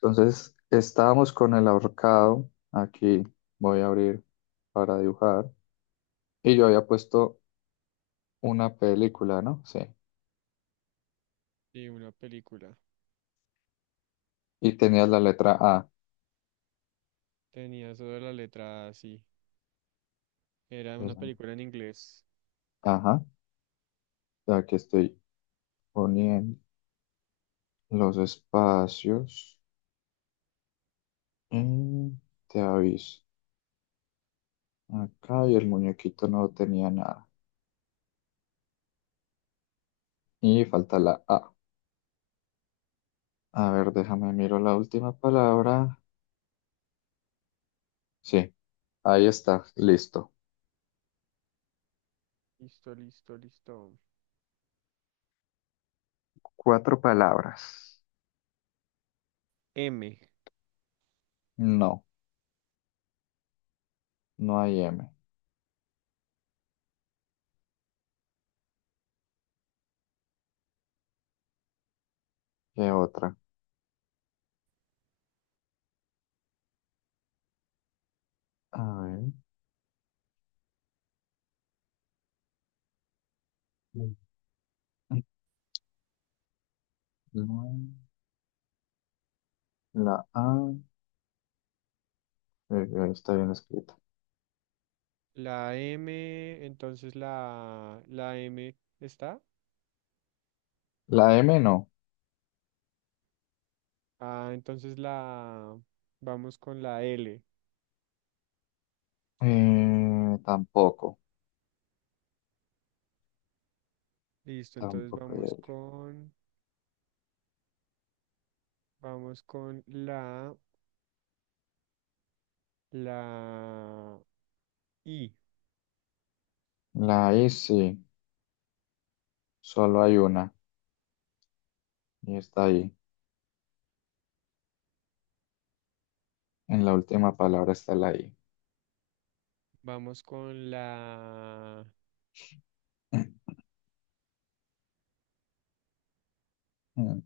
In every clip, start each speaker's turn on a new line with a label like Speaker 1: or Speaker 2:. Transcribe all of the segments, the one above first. Speaker 1: Entonces, estábamos con el ahorcado. Aquí voy a abrir para dibujar. Y yo había puesto una película, ¿no? Sí.
Speaker 2: Sí, una película.
Speaker 1: Y tenía la letra A.
Speaker 2: Tenía eso de la letra así. Era una
Speaker 1: Entonces,
Speaker 2: película en inglés.
Speaker 1: ajá. Aquí estoy poniendo los espacios. Y te aviso. Acá y el muñequito no tenía nada. Y falta la A. A ver, déjame miro la última palabra. Sí, ahí está. Listo.
Speaker 2: Listo, listo, listo.
Speaker 1: Cuatro palabras.
Speaker 2: M.
Speaker 1: No, no hay M. ¿Qué otra? A ver. No, la A está bien escrita.
Speaker 2: La M, entonces la M está.
Speaker 1: La M no.
Speaker 2: Ah, entonces la vamos con la L.
Speaker 1: Tampoco.
Speaker 2: Listo, entonces
Speaker 1: Tampoco hay
Speaker 2: vamos
Speaker 1: L.
Speaker 2: con vamos con la I.
Speaker 1: La I sí. Solo hay una. Y está ahí. En la última
Speaker 2: Mm.
Speaker 1: palabra está la I.
Speaker 2: Vamos con
Speaker 1: Mm.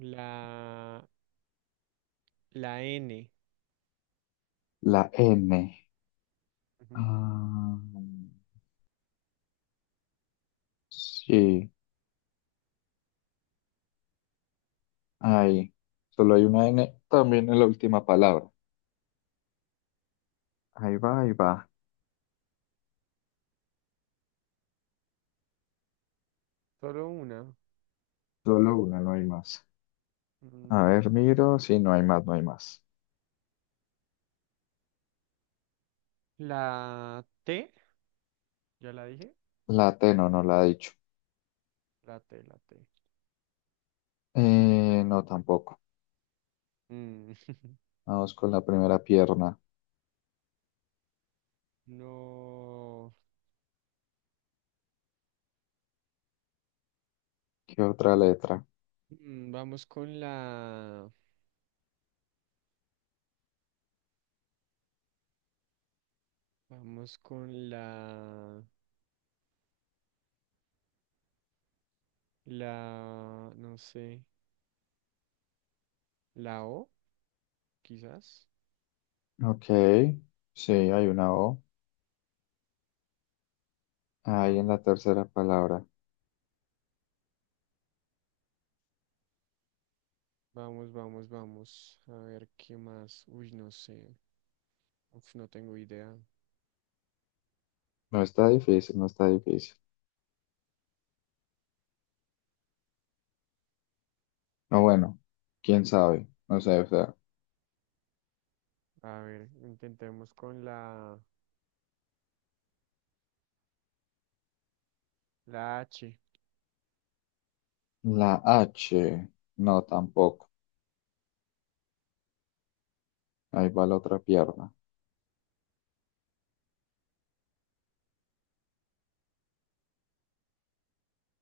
Speaker 2: la la N.
Speaker 1: La N.
Speaker 2: Ujú.
Speaker 1: Ah, sí. Ahí. Solo hay una N. También en la última palabra. Ahí va, ahí va.
Speaker 2: Solo una.
Speaker 1: Solo una, no hay más. A
Speaker 2: Mm,
Speaker 1: ver, miro. Sí, no hay más, no hay más.
Speaker 2: la T, ya la dije.
Speaker 1: La T no, no la ha dicho.
Speaker 2: La T.
Speaker 1: No, tampoco.
Speaker 2: Mm,
Speaker 1: Vamos con la primera pierna.
Speaker 2: no.
Speaker 1: ¿Qué otra letra?
Speaker 2: Vamos con la. Vamos con la. La. No sé. La O, quizás.
Speaker 1: Ok, sí, hay una O. Ahí en la
Speaker 2: Vamos,
Speaker 1: tercera palabra.
Speaker 2: vamos, vamos, vamos. A ver qué más. Uy, no sé. Uf, no tengo idea.
Speaker 1: No está difícil, no está difícil. No, bueno, quién sabe. No sé, o sea.
Speaker 2: A ver, intentemos con la. La H.
Speaker 1: La H, no, tampoco. Ahí va la otra pierna.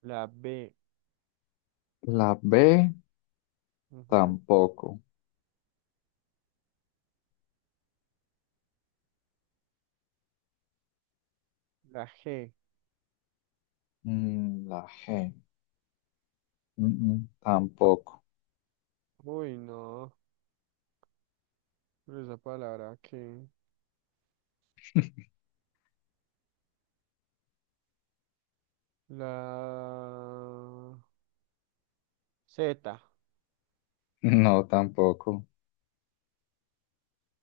Speaker 2: La B,
Speaker 1: La B,
Speaker 2: ujú.
Speaker 1: tampoco.
Speaker 2: La G.
Speaker 1: La G, tampoco.
Speaker 2: Uy, no. Pero esa palabra que. La Z.
Speaker 1: No, tampoco.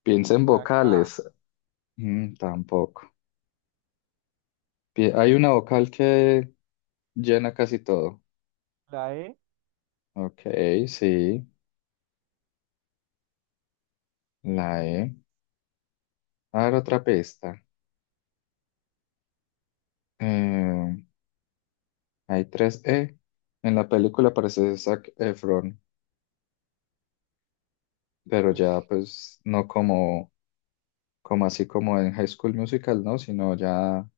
Speaker 1: Piensa en
Speaker 2: La K,
Speaker 1: vocales. Mm, tampoco. Hay una vocal que llena casi todo.
Speaker 2: la E,
Speaker 1: Ok, sí, la E. A ver, otra pista. Eh, hay tres E. En la película aparece Zac Efron, pero
Speaker 2: uff,
Speaker 1: ya pues no como, como así como en High School Musical, ¿no? Sino ya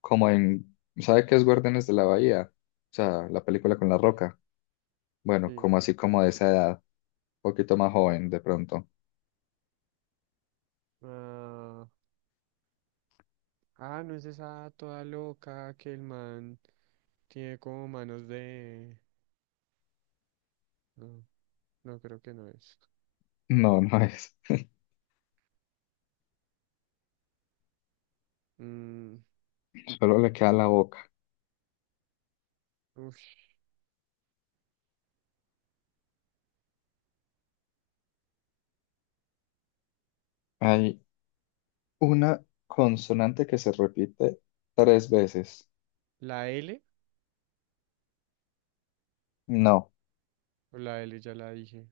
Speaker 1: como en, ¿sabe qué es Guardianes de la Bahía? O sea, la película con La Roca. Bueno,
Speaker 2: sí.
Speaker 1: como así como de esa edad, un poquito más joven de pronto.
Speaker 2: Ah, ah, no es esa toda loca que el man tiene como manos de... No, no creo que no es.
Speaker 1: No, no es.
Speaker 2: Mm,
Speaker 1: Solo le queda la boca.
Speaker 2: ush,
Speaker 1: Hay una consonante que se repite tres veces.
Speaker 2: la L,
Speaker 1: No,
Speaker 2: o la L ya la dije.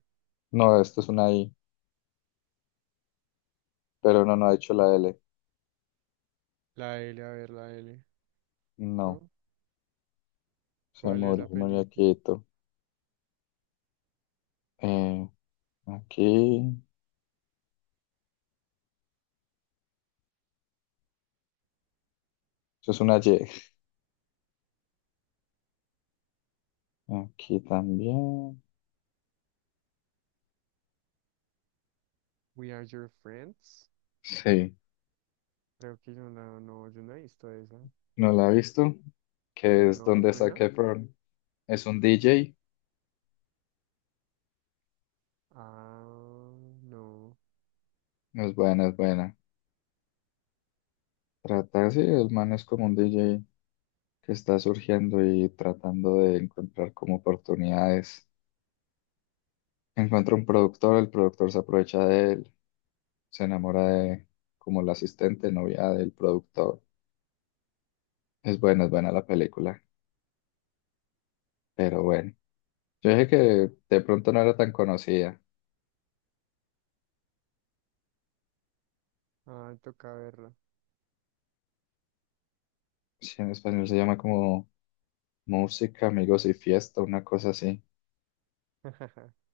Speaker 1: no, esto es una I, pero no, no ha hecho la L.
Speaker 2: La L, a ver, la L,
Speaker 1: No,
Speaker 2: ¿no?
Speaker 1: se
Speaker 2: ¿Cuál es
Speaker 1: murió,
Speaker 2: la
Speaker 1: murió
Speaker 2: película?
Speaker 1: quieto. Eh, aquí, eso es una Y. Aquí también.
Speaker 2: We Are Your Friends.
Speaker 1: Sí,
Speaker 2: Creo que yo no, no, yo no he visto esa.
Speaker 1: no la he visto, que es
Speaker 2: ¿No es
Speaker 1: donde
Speaker 2: buena?
Speaker 1: saqué Efron. Es un DJ,
Speaker 2: Ah, no.
Speaker 1: es buena, es buena. Trata sí el man es como un DJ que está surgiendo y tratando de encontrar como oportunidades. Encuentra un productor, el productor se aprovecha de él, se enamora de como la asistente, novia del productor. Es buena la película, pero bueno. Yo dije que de pronto no era tan conocida.
Speaker 2: Ah, toca verla.
Speaker 1: Sí, en español se llama como Música, Amigos y Fiesta, una cosa así.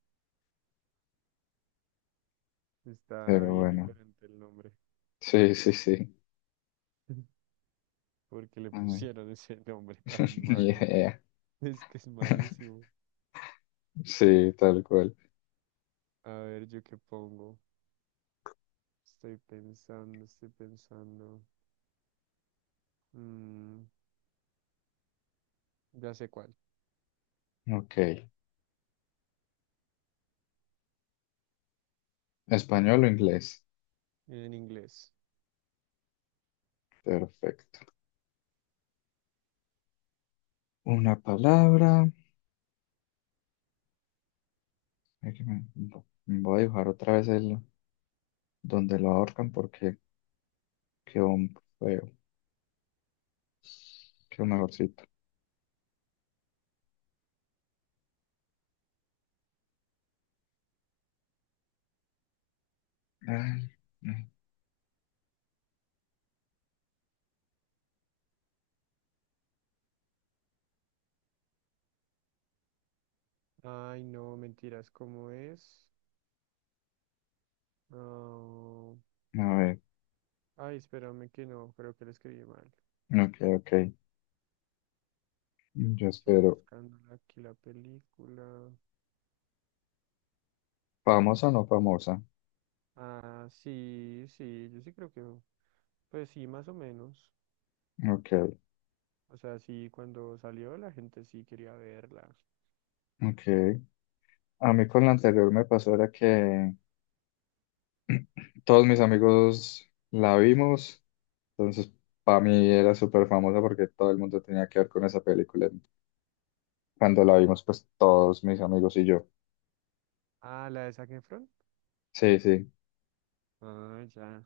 Speaker 2: Está
Speaker 1: Pero
Speaker 2: bien
Speaker 1: bueno,
Speaker 2: diferente el nombre.
Speaker 1: sí, sí, sí.
Speaker 2: Porque le
Speaker 1: Ay,
Speaker 2: pusieron ese nombre tan
Speaker 1: ni
Speaker 2: malo.
Speaker 1: idea.
Speaker 2: Es que es malísimo.
Speaker 1: Sí, tal cual.
Speaker 2: A ver, ¿yo qué pongo? Estoy pensando, estoy pensando. Mm, ya sé cuál.
Speaker 1: Ok. Español o inglés.
Speaker 2: En inglés.
Speaker 1: Perfecto. Una palabra. Ay, que me- Voy a dibujar otra vez el, donde lo ahorcan porque quedó un feo, quedó mejorcito. Ay, ay,
Speaker 2: Ay, no, mentiras, ¿cómo es? Ah,
Speaker 1: a ver,
Speaker 2: ay, espérame que no, creo que lo escribí mal.
Speaker 1: ok, ok. Yo
Speaker 2: Estoy
Speaker 1: espero.
Speaker 2: buscando aquí la película.
Speaker 1: ¿Famosa o no famosa?
Speaker 2: Ah, sí, sí, yo sí creo que. Pues sí, más o menos.
Speaker 1: Ok,
Speaker 2: O sea, sí, cuando salió la gente sí quería verla.
Speaker 1: ok. A mí con la anterior me pasó era que todos mis amigos la vimos, entonces para mí era súper famosa porque todo el mundo tenía que ver con esa película. Cuando la vimos, pues todos mis amigos y yo.
Speaker 2: Ah, la de Zac Efron.
Speaker 1: Sí, sí.
Speaker 2: Ah, ya.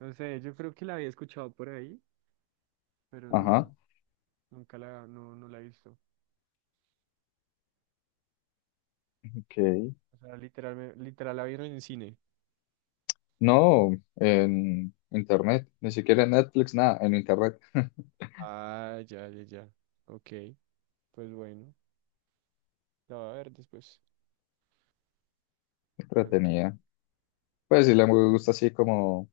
Speaker 2: No sé, yo creo que la había escuchado por ahí, pero no,
Speaker 1: Ajá,
Speaker 2: nunca la, no, no la he visto.
Speaker 1: ok.
Speaker 2: O sea, literal, literal la vieron en cine.
Speaker 1: No, en internet, ni siquiera en Netflix, nada, en internet.
Speaker 2: Ah, ya, ya, ya. Ok, pues bueno, la voy a ver después. A ver qué-
Speaker 1: Entretenida. Pues si le gusta así como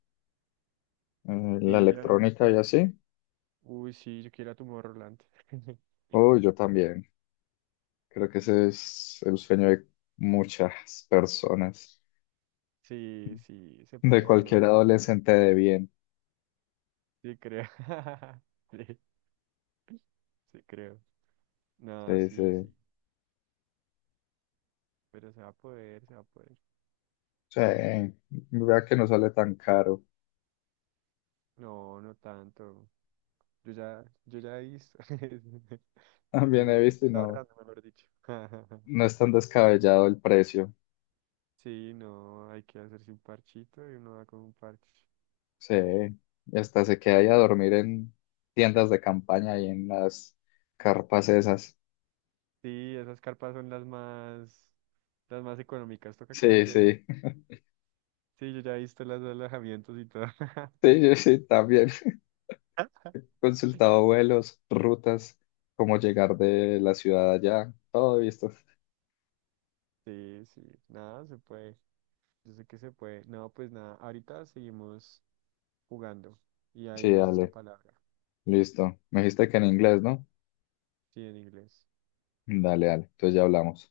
Speaker 1: la
Speaker 2: Sí, a mí me
Speaker 1: electrónica y
Speaker 2: gusta.
Speaker 1: así.
Speaker 2: Uy, sí, yo quiero a Tomorrowland.
Speaker 1: Oh, yo también. Creo que ese es el sueño de muchas personas,
Speaker 2: Sí, sí, se
Speaker 1: de
Speaker 2: puede, ¿no?
Speaker 1: cualquier
Speaker 2: O sea, pues,
Speaker 1: adolescente de bien.
Speaker 2: sí, creo. Sí, sí, creo. No,
Speaker 1: Sí,
Speaker 2: sí,
Speaker 1: sí.
Speaker 2: sí. Pero se va a poder, se va a poder.
Speaker 1: Sí, vea que no sale tan caro.
Speaker 2: No, no tanto. Yo ya hice. Yo,
Speaker 1: También he
Speaker 2: yo
Speaker 1: visto y
Speaker 2: estoy
Speaker 1: no,
Speaker 2: ahorrando, mejor dicho.
Speaker 1: no es tan descabellado el precio.
Speaker 2: Sí, no, hay que hacerse un parchito y uno va con un parche.
Speaker 1: Sí, y hasta se queda ahí a dormir en tiendas de campaña y en las carpas esas.
Speaker 2: Sí, esas carpas son las más económicas, toca
Speaker 1: Sí,
Speaker 2: quedarse ahí.
Speaker 1: sí,
Speaker 2: Sí, yo ya he visto los alojamientos y todo.
Speaker 1: sí, yo sí, también. Consultado vuelos, rutas, cómo llegar de la ciudad allá, todo visto.
Speaker 2: Sí, sí, nada, se puede. Yo sé que se puede. No, pues nada, ahorita seguimos jugando. Y ahí
Speaker 1: Sí,
Speaker 2: nace esta
Speaker 1: dale,
Speaker 2: palabra.
Speaker 1: listo. Me dijiste que en inglés, ¿no?
Speaker 2: Sí, en inglés.
Speaker 1: Dale, dale, entonces ya hablamos.